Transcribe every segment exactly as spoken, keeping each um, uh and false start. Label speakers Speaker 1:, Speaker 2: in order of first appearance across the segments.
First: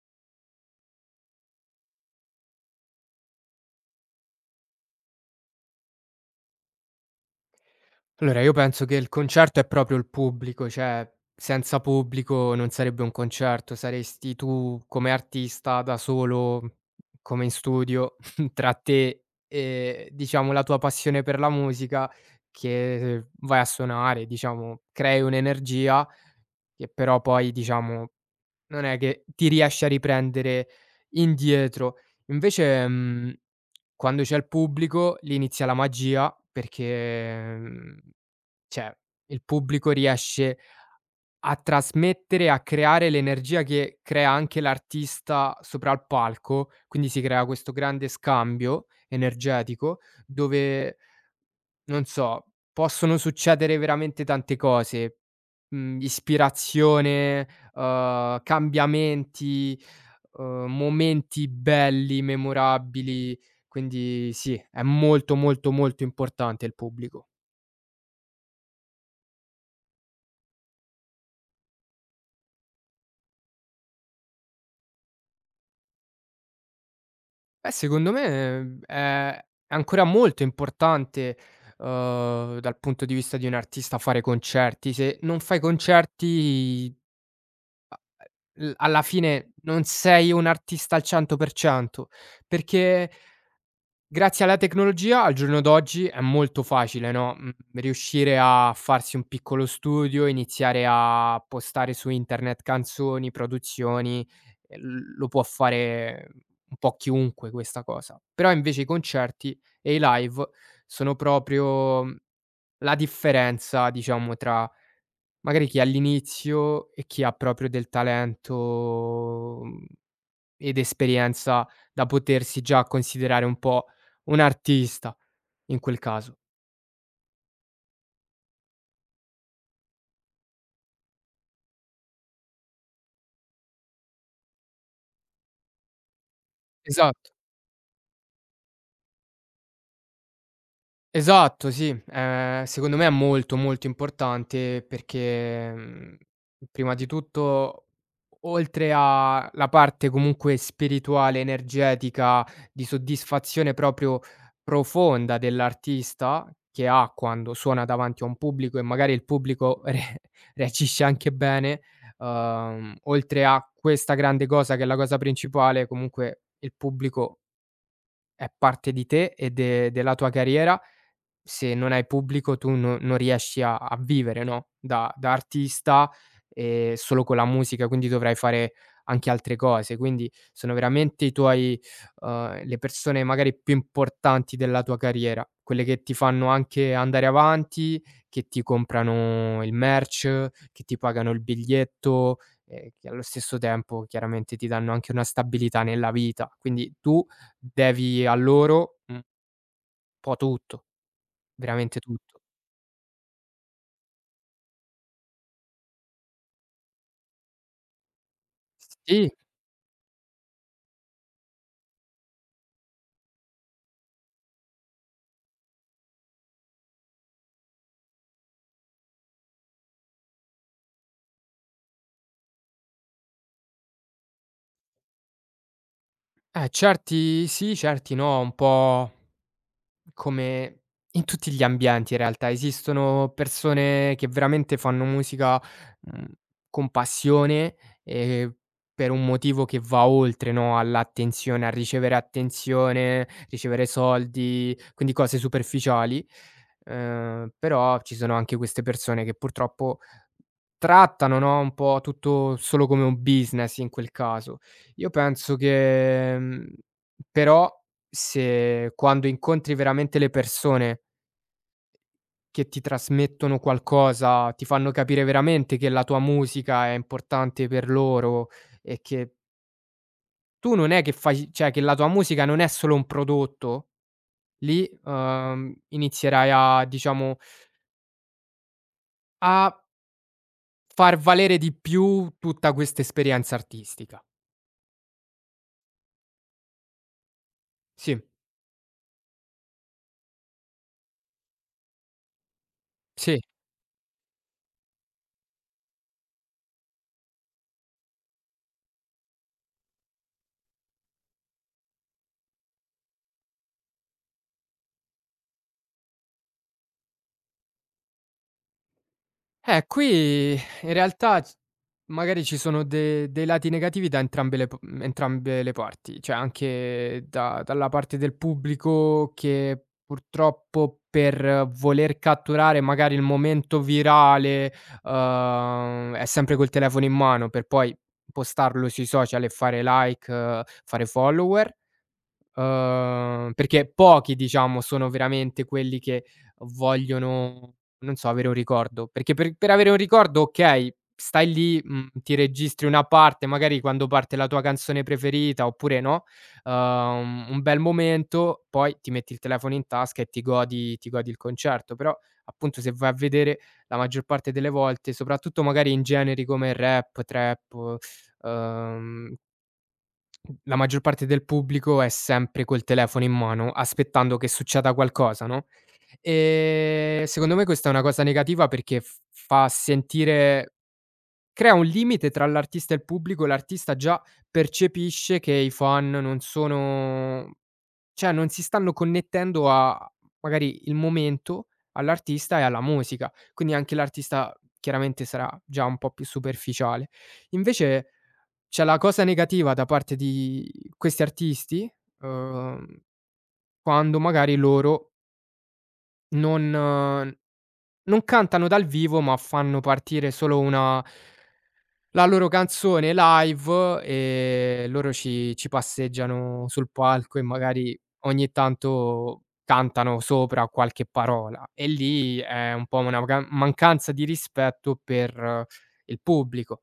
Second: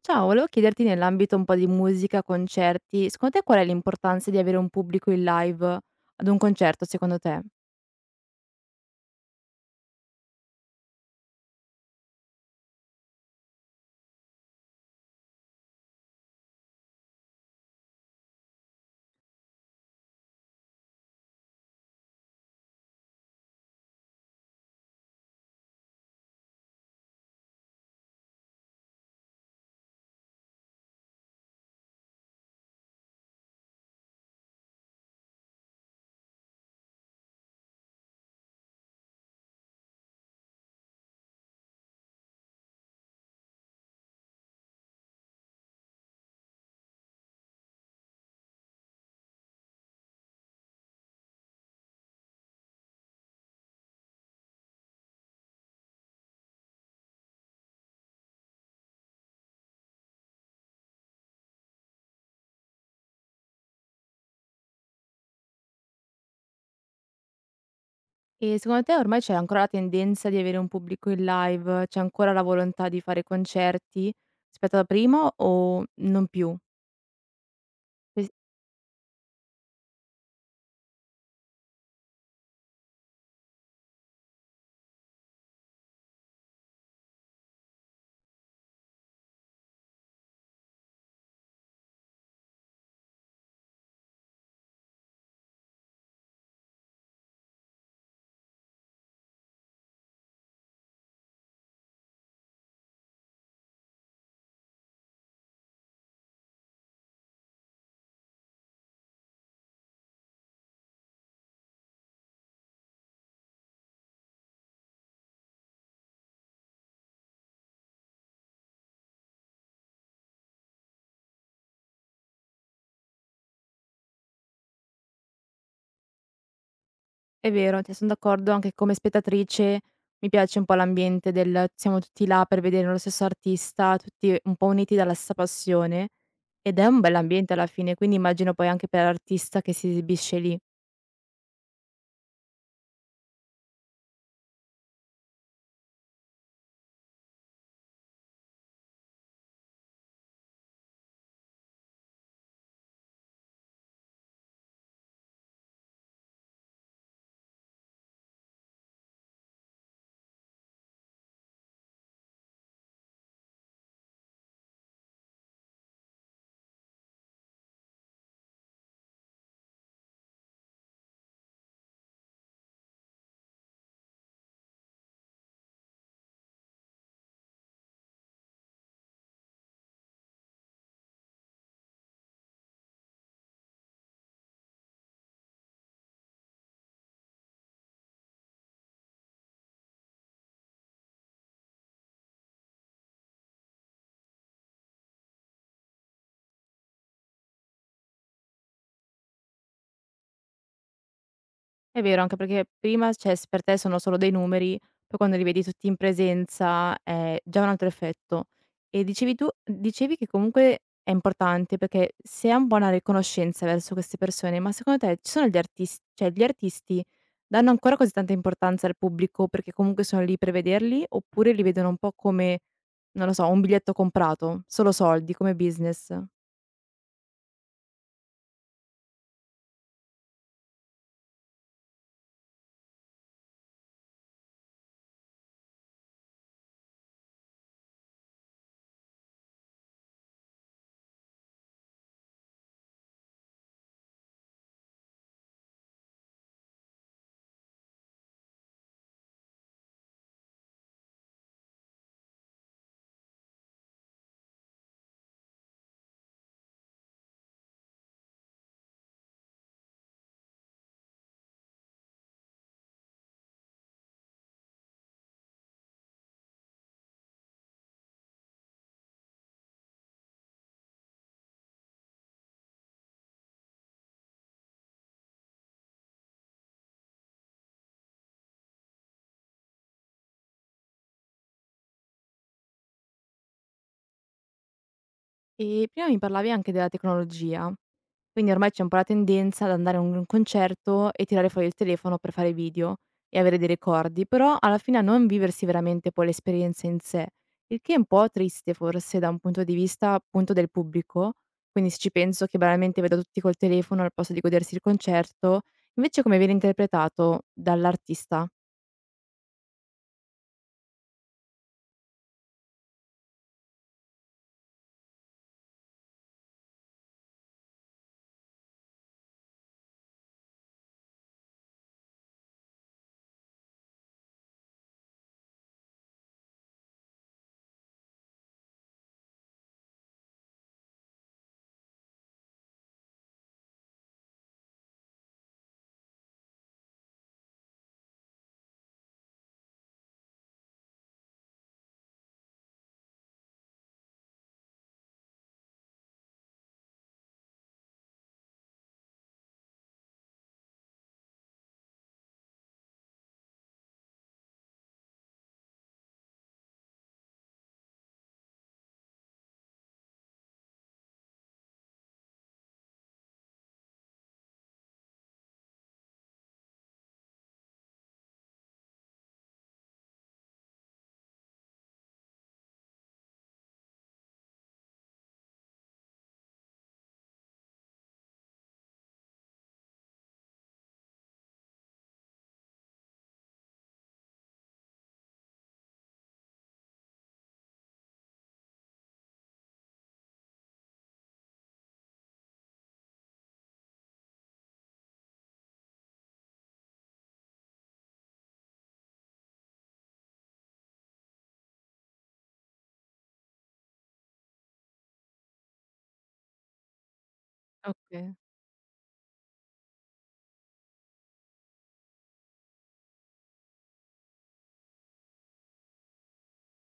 Speaker 1: Ciao, volevo chiederti nell'ambito un po' di musica, concerti, secondo te qual è l'importanza di avere un pubblico in live ad un concerto secondo te?
Speaker 2: Allora, io penso che il concerto è proprio il pubblico, cioè senza pubblico non sarebbe un concerto, saresti tu come artista da solo, come in studio, tra te e diciamo la tua passione per la musica che eh, vai a suonare, diciamo, crei un'energia che però poi, diciamo, non è che ti riesci a riprendere indietro. Invece, mhmm, quando c'è il pubblico lì inizia la magia perché, mhmm cioè, il pubblico riesce a trasmettere, a creare l'energia che crea anche l'artista sopra al palco, quindi si crea questo grande scambio energetico dove, non so, possono succedere veramente tante cose, mhmm, ispirazione, uhm, cambiamenti, uhm, momenti belli, memorabili, quindi sì, è molto, molto, molto importante il pubblico.
Speaker 1: E secondo te ormai c'è ancora la tendenza di avere un pubblico in live? C'è ancora la volontà di fare concerti rispetto a prima o non più?
Speaker 2: Beh, secondo
Speaker 1: Es
Speaker 2: me è è ancora molto importante, uhm, dal punto di vista di un artista fare concerti. Se non fai concerti, l alla fine non sei un artista al cento per cento, perché grazie alla tecnologia al giorno d'oggi è molto facile, no, mhmm, riuscire a farsi un piccolo studio, iniziare a postare su internet canzoni, produzioni, ehm, lo può fare un po' chiunque questa cosa. Però invece i concerti e i live sono proprio, mhmm, la differenza diciamo tra magari chi è all'inizio e chi ha proprio del talento, mhmm ed esperienza da potersi già considerare un po' un artista in quel caso.
Speaker 1: È vero, cioè son d'accordo anche come spettatrice, mi piace un po' l'ambiente del siamo tutti là per vedere lo stesso artista, tutti un po' uniti dalla stessa passione ed è un
Speaker 2: Esatto.
Speaker 1: bell'ambiente alla fine, quindi immagino poi anche per l'artista che si esibisce lì.
Speaker 2: Esatto, sì. Ehm, secondo me è molto, molto importante perché, mhmm, prima di tutto, oltre a la parte comunque spirituale, energetica, di soddisfazione proprio profonda dell'artista che ha quando suona davanti a un pubblico e magari il pubblico re reagisce anche bene, uhm, oltre a questa grande cosa che è la cosa principale, comunque il pubblico è parte di te e de della tua carriera. Se non hai pubblico tu no non riesci a a vivere, no, da da artista, ehm, solo con la musica, quindi dovrai fare anche altre cose. Quindi sono veramente i tuoi uhm, le persone magari più importanti della tua carriera, quelle che ti fanno anche andare avanti, che ti comprano il merch, che ti pagano il biglietto e che allo stesso tempo chiaramente ti danno anche una stabilità nella vita. Quindi tu devi a loro Mh. un po' tutto, veramente
Speaker 1: È vero, anche
Speaker 2: tutto.
Speaker 1: perché prima, cioè s per te sono solo dei numeri, poi quando li vedi tutti in presenza è già un altro effetto. E
Speaker 2: Sì,
Speaker 1: dicevi tu dicevi che comunque è importante perché si ha un po' una riconoscenza verso queste persone, ma secondo te ci sono gli artis cioè gli artisti danno ancora così tanta importanza al pubblico perché comunque sono lì per vederli, oppure li vedono un po' come, non lo so, un biglietto comprato, solo soldi, come business?
Speaker 2: eh certi sì, certi no, un po' come in tutti gli ambienti in realtà, esistono persone che veramente fanno musica, mhmm, con passione e per un motivo che va oltre, no, all'attenzione, a ricevere attenzione, ricevere soldi, quindi cose superficiali. Ehm, però ci sono anche queste persone che purtroppo trattano, no, un po' tutto solo come un business in quel caso. Io penso che, mhmm, però se quando incontri veramente le persone che ti trasmettono qualcosa, ti fanno capire veramente che la tua musica è importante per loro e che tu non è che fai cioè che la tua musica non è solo un prodotto, lì, uhm, inizierai a diciamo, a far valere di più tutta questa esperienza artistica.
Speaker 1: E prima mi parlavi anche della tecnologia,
Speaker 2: Sì,
Speaker 1: quindi ormai c'è un po' la tendenza ad andare a un concerto e tirare fuori il telefono per fare video e
Speaker 2: sì.
Speaker 1: avere dei ricordi, però alla fine a non viversi veramente poi l'esperienza in sé, il che è un po' triste forse da un punto di vista appunto del pubblico, quindi se ci penso che banalmente vedo tutti col telefono al posto di godersi il concerto, invece come viene interpretato dall'artista?
Speaker 2: Eh, qui in realtà c magari ci sono de dei lati negativi da entrambe le p mhmm, entrambe le parti, cioè anche da dalla parte del pubblico che purtroppo per voler catturare magari il momento virale, uhm, è sempre col telefono in mano per poi postarlo sui social e fare like, eh, fare follower. Uhm, perché pochi, diciamo, sono veramente quelli che vogliono, non so, avere un ricordo. Perché per per avere un ricordo, okay, stai lì, mhmm, ti registri una parte, magari quando parte la tua canzone preferita oppure no, uhm, un bel momento, poi ti metti il telefono in tasca e ti godi ti godi il concerto. Però, appunto, se vai a vedere la maggior parte delle volte, soprattutto magari in generi come rap, trap, uhm la maggior parte del pubblico è sempre col telefono in mano, aspettando che succeda qualcosa, no, ehm, secondo me questa è una cosa negativa perché f fa sentire crea un limite tra l'artista e il pubblico, l'artista già percepisce che i fan non sono cioè non si stanno connettendo a magari il momento, all'artista e alla musica, quindi anche l'artista chiaramente sarà già un po' più superficiale. Invece c'è la cosa negativa da parte di questi artisti, uhm, quando magari loro non uhm, non cantano dal vivo, ma fanno partire solo una la loro canzone live e loro ci ci passeggiano sul palco e magari
Speaker 1: Okay,
Speaker 2: ogni tanto cantano sopra qualche parola e lì è un po' una magan mancanza di rispetto per il pubblico.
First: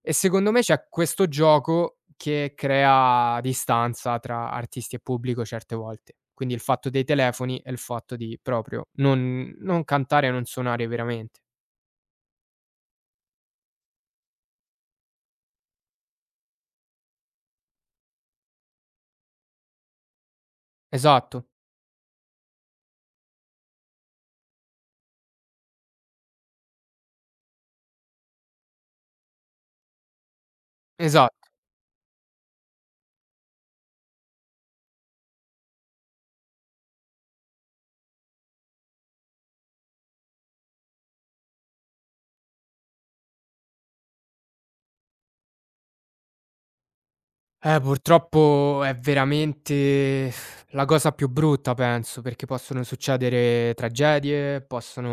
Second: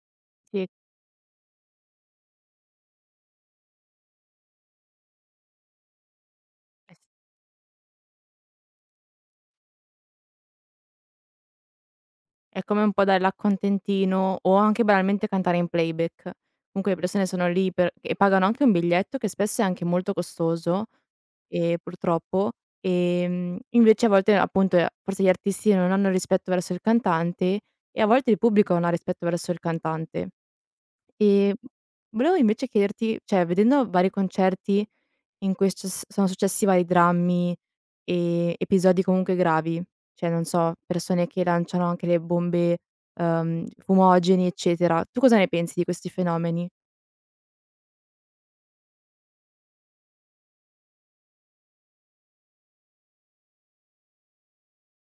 Speaker 2: E secondo me
Speaker 1: sì.
Speaker 2: c'è questo gioco che crea distanza tra artisti e pubblico certe volte. Quindi il fatto
Speaker 1: eh
Speaker 2: dei telefoni e il fatto di proprio non non cantare e non suonare veramente.
Speaker 1: È come un po' dare l'accontentino o anche banalmente cantare in playback. Comunque le persone sono lì per e pagano anche un biglietto che spesso è anche molto costoso,
Speaker 2: Esatto,
Speaker 1: ehm, purtroppo, ehm, invece a volte appunto, ehm, forse gli artisti non hanno rispetto verso il cantante e a volte il pubblico non ha rispetto verso il cantante.
Speaker 2: esatto.
Speaker 1: Ehm, volevo invece chiederti, cioè vedendo vari concerti in cui è succes sono successi vari drammi. Ehm, episodi comunque gravi, cioè non so, persone che lanciano anche le bombe, uhm, fumogene, eccetera. Tu cosa ne pensi di questi fenomeni?
Speaker 2: Eh, purtroppo è veramente la cosa più brutta penso, perché possono succedere tragedie, possono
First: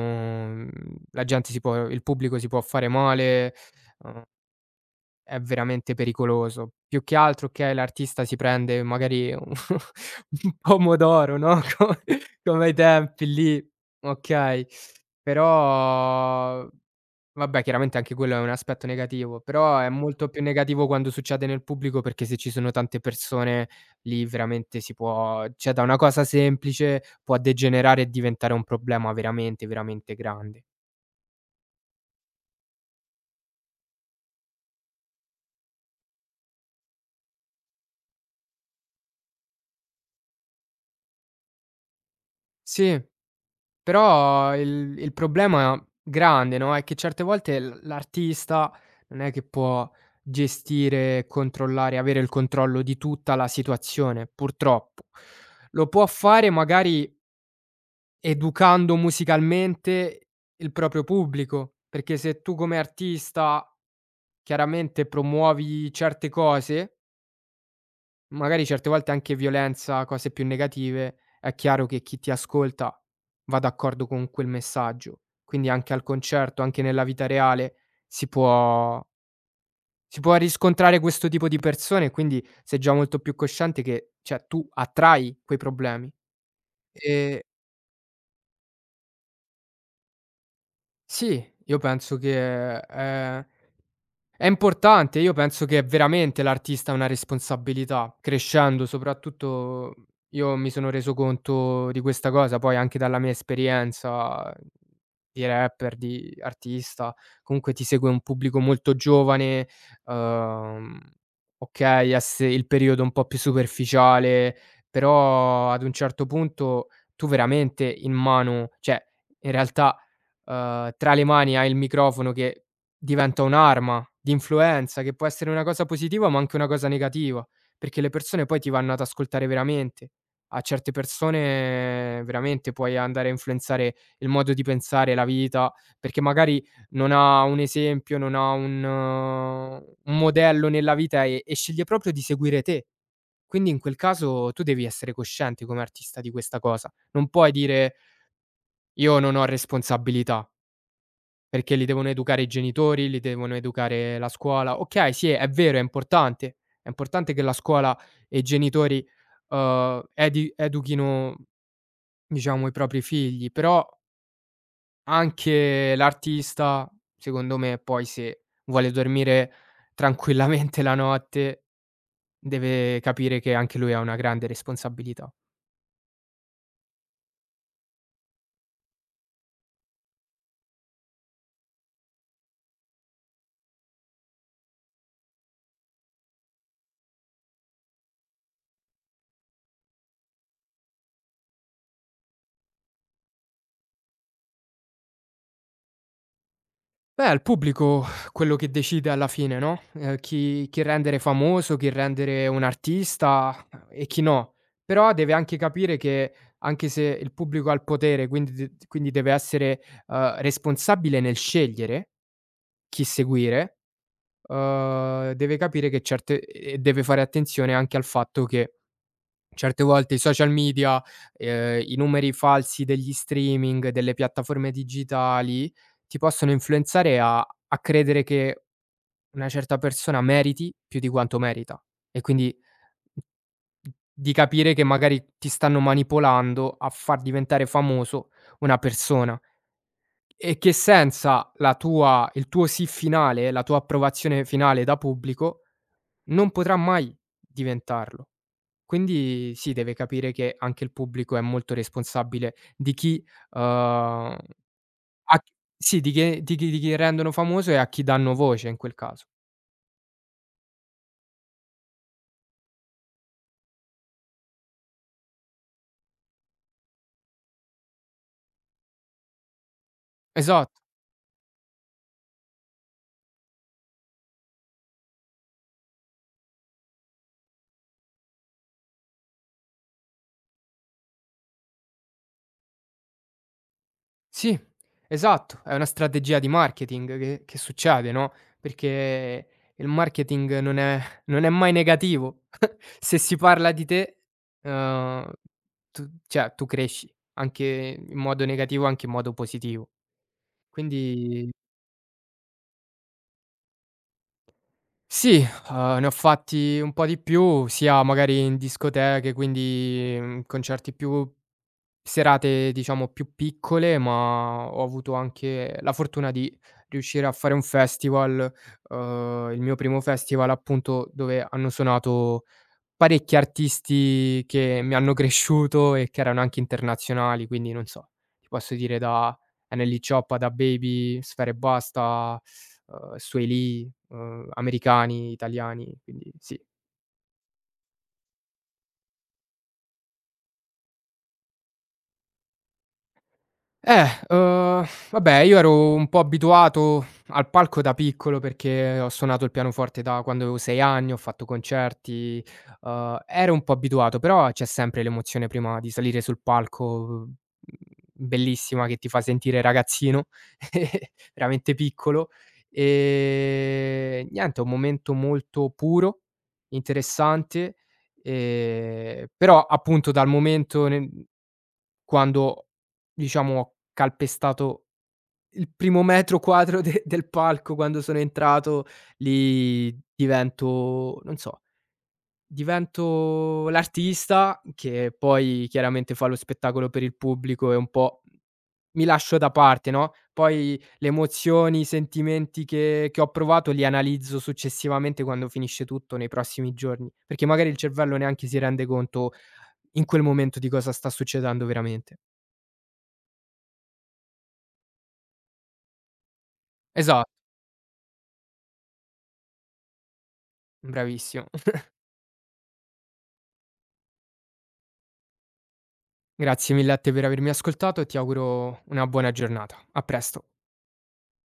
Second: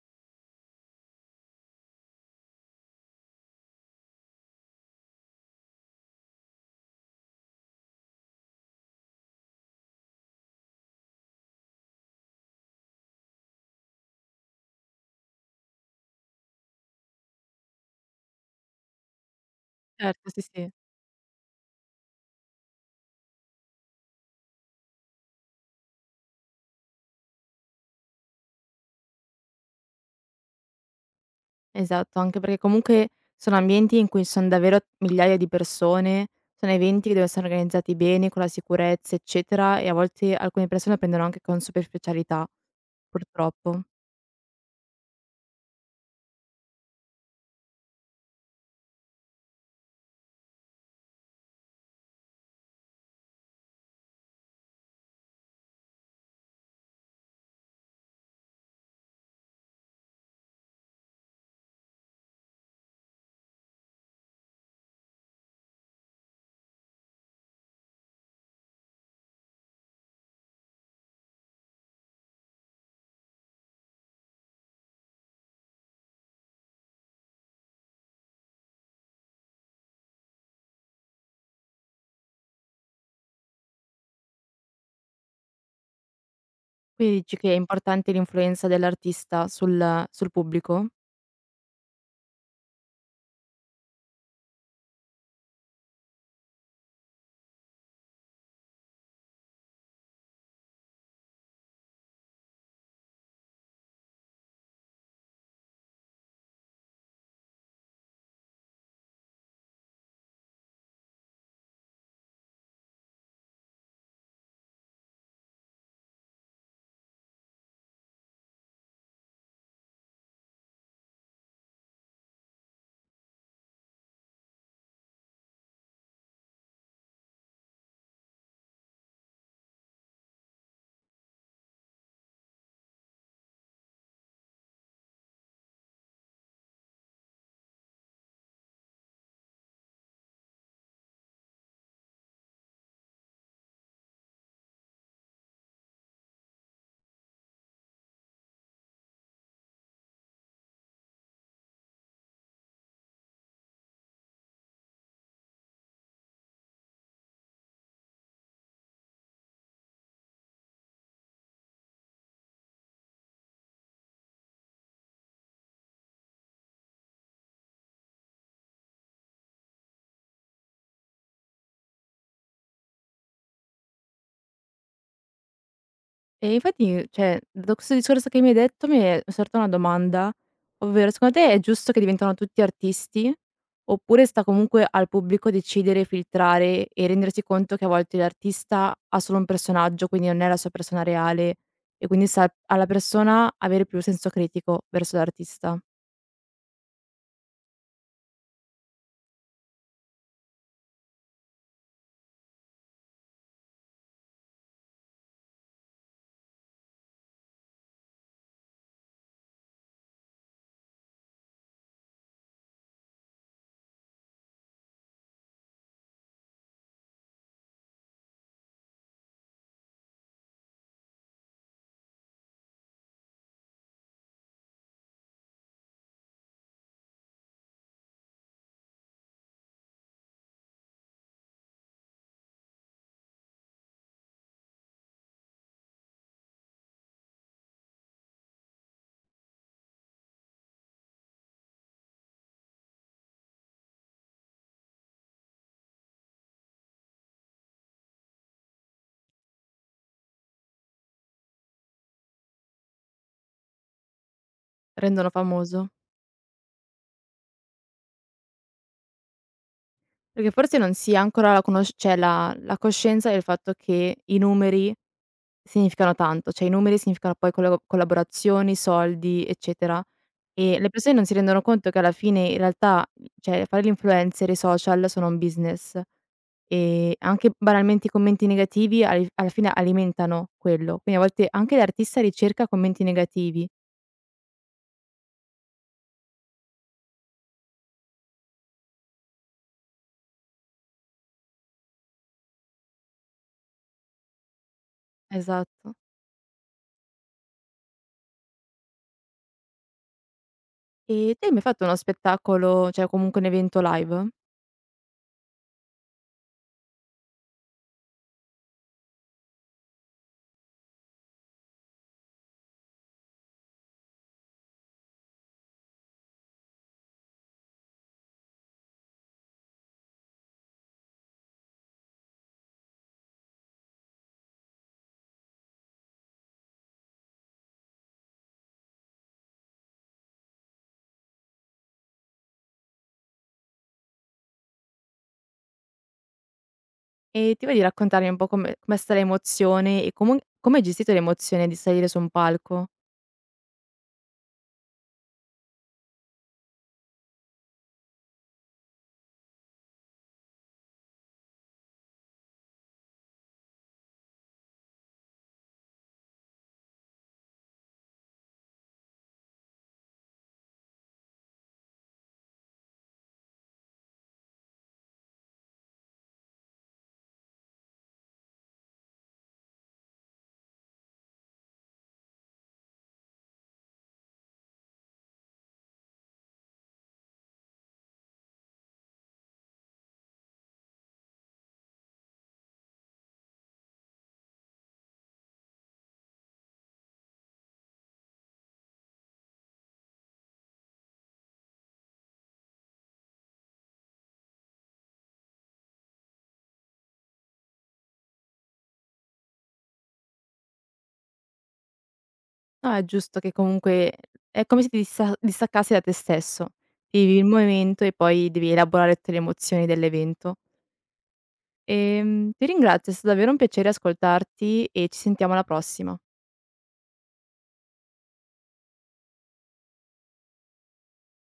Speaker 2: mhmm, la gente si può il pubblico si può fare male. È veramente pericoloso. Più che altro, okay, l'artista si prende magari un un pomodoro, no, co come ai tempi lì, okay, però vabbè chiaramente anche quello è un aspetto negativo, però è molto
Speaker 1: Certo, sì,
Speaker 2: più
Speaker 1: sì.
Speaker 2: negativo quando succede nel pubblico perché se ci sono tante persone lì veramente si può cioè da una cosa semplice può degenerare e diventare un problema veramente, veramente grande.
Speaker 1: Esatto, anche perché comunque sono ambienti in cui son davvero migliaia di persone, sono eventi che devono essere organizzati bene, con la sicurezza, eccetera, e a volte alcune persone lo prendono anche con superficialità,
Speaker 2: Sì.
Speaker 1: purtroppo.
Speaker 2: Però il il problema grande, no, è che certe volte l l'artista non è che può gestire, controllare, avere il controllo di tutta la situazione, purtroppo. Lo può fare magari educando musicalmente il proprio pubblico, perché se tu come artista chiaramente promuovi certe cose magari certe volte anche violenza, cose più negative, è chiaro che chi ti ascolta va d'accordo con quel messaggio. Quindi anche al concerto, anche nella vita reale si può si può riscontrare questo tipo di persone, quindi sei già molto più cosciente che cioè tu attrai quei problemi.
Speaker 1: Quindi dici
Speaker 2: Ehm,
Speaker 1: che è importante l'influenza dell'artista sul sul pubblico?
Speaker 2: sì, io penso che, ehm è importante, io penso che veramente l'artista ha una responsabilità, crescendo soprattutto io mi sono reso conto di questa cosa, poi anche dalla mia esperienza di rapper, di artista, comunque ti segue un pubblico molto giovane, uhm, okay, ess il periodo un po' più superficiale, però ad un certo punto tu veramente in mano cioè in realtà uhm, tra le mani hai il microfono che diventa un'arma di influenza, che può essere una cosa positiva, ma anche una cosa negativa, perché le persone poi ti vanno ad ascoltare veramente. A certe persone veramente puoi andare a influenzare il modo di pensare, la vita, perché magari non ha un esempio, non ha un eh, un modello nella vita e e sceglie proprio di seguire te. Quindi in quel caso tu devi essere cosciente come artista di questa cosa. Non puoi dire: "Io non ho responsabilità". Perché li devono educare i genitori, li devono educare la scuola. Okay, sì, è vero, è importante. È importante che la scuola e i genitori, uhm, edi educhino, diciamo, i propri figli, però anche l'artista, secondo me, poi se vuole dormire tranquillamente la notte, deve capire che anche lui ha una grande responsabilità.
Speaker 1: E infatti, cioè, da questo discorso che mi hai detto mi è sorta una domanda, ovvero secondo te è giusto che diventano tutti artisti? Oppure sta comunque al pubblico decidere, filtrare e rendersi conto che a volte l'artista ha solo un personaggio, quindi non è la sua persona reale e quindi sta alla persona avere più senso critico verso l'artista.
Speaker 2: Beh, è il pubblico quello che decide alla fine, no, ehm, chi chi rendere famoso, chi rendere un artista eh, e chi no. Però deve anche capire che anche se il pubblico ha il potere, quindi de quindi deve essere, uhm, responsabile nel scegliere chi seguire, uhm, deve capire che certe e deve fare attenzione anche al fatto che certe volte i social media, ehm, i numeri falsi degli streaming, delle piattaforme digitali, ti possono influenzare a a credere che una certa persona meriti più di quanto merita e quindi di capire che magari ti stanno manipolando a far diventare famoso una persona e che senza la tua il tuo sì finale, la tua approvazione finale da pubblico, non potrà mai diventarlo. Quindi sì, deve capire che anche il pubblico è molto responsabile di chi, uhm,
Speaker 1: Rendono
Speaker 2: a chi
Speaker 1: famoso.
Speaker 2: sì, di che di chi di chi rendono famoso e a chi danno voce in quel caso.
Speaker 1: Perché forse non si ha ancora la conosc cioè la la coscienza del fatto che i numeri significano tanto, cioè i numeri significano poi colla collaborazioni, soldi, eccetera.
Speaker 2: Esatto,
Speaker 1: E le persone non si rendono conto che alla fine in realtà, cioè fare l'influencer, e i social sono un business e anche banalmente i commenti negativi al alla fine alimentano quello. Quindi a volte anche l'artista ricerca commenti negativi.
Speaker 2: sì, esatto, è una strategia di marketing che che succede, no, perché il marketing non è non è mai negativo. Se si parla di te, uhm,
Speaker 1: Esatto.
Speaker 2: tu cioè tu cresci anche in modo negativo, anche in modo positivo.
Speaker 1: E te
Speaker 2: Quindi
Speaker 1: hai mai fatto uno spettacolo, cioè comunque un evento live?
Speaker 2: sì, uhm, ne ho fatti un po' di più, sia magari in discoteche, quindi, mhmm, concerti più serate diciamo più piccole, ma ho avuto anche la fortuna di riuscire a fare un festival, uhm, il mio primo festival appunto dove hanno suonato parecchi artisti che mi hanno cresciuto e che erano anche internazionali, quindi non so, ti posso dire da Annelly Cioppa, DaBaby, Sfera Ebbasta, uhm, Swae Lee, uhm, americani, italiani, quindi sì.
Speaker 1: E ti va di raccontarmi un po' come com'è stata l'emozione e comun come hai gestito l'emozione di salire su un palco?
Speaker 2: Eh, uhm, vabbè io ero un po' abituato al palco da piccolo perché ho suonato il pianoforte da quando avevo sei anni, ho fatto concerti, uhm, ero un po' abituato, però c'è sempre l'emozione prima di salire sul palco, mhmm, bellissima che ti fa sentire ragazzino, veramente piccolo. Ehm, niente, è un momento molto puro, interessante, ehm, però appunto dal momento nel quando, diciamo, ho calpestato il primo metro quadro de del palco, quando sono entrato lì divento non so, divento l'artista che poi chiaramente fa lo spettacolo per il pubblico e un po' mi lascio da parte, no, poi le emozioni, i sentimenti che che ho provato li analizzo successivamente quando finisce tutto nei prossimi giorni, perché magari il cervello neanche si rende conto in quel momento di cosa sta succedendo veramente.
Speaker 1: No, è giusto che comunque è come se ti dissa distaccassi da te stesso. Ti
Speaker 2: Esa
Speaker 1: vivi il momento e poi devi elaborare tutte le emozioni dell'evento.
Speaker 2: Bravissimo.
Speaker 1: Ehm, ti ringrazio, è stato davvero un piacere ascoltarti e ci sentiamo alla prossima.
Speaker 2: Grazie mille a te per avermi ascoltato e ti auguro una buona giornata. A presto.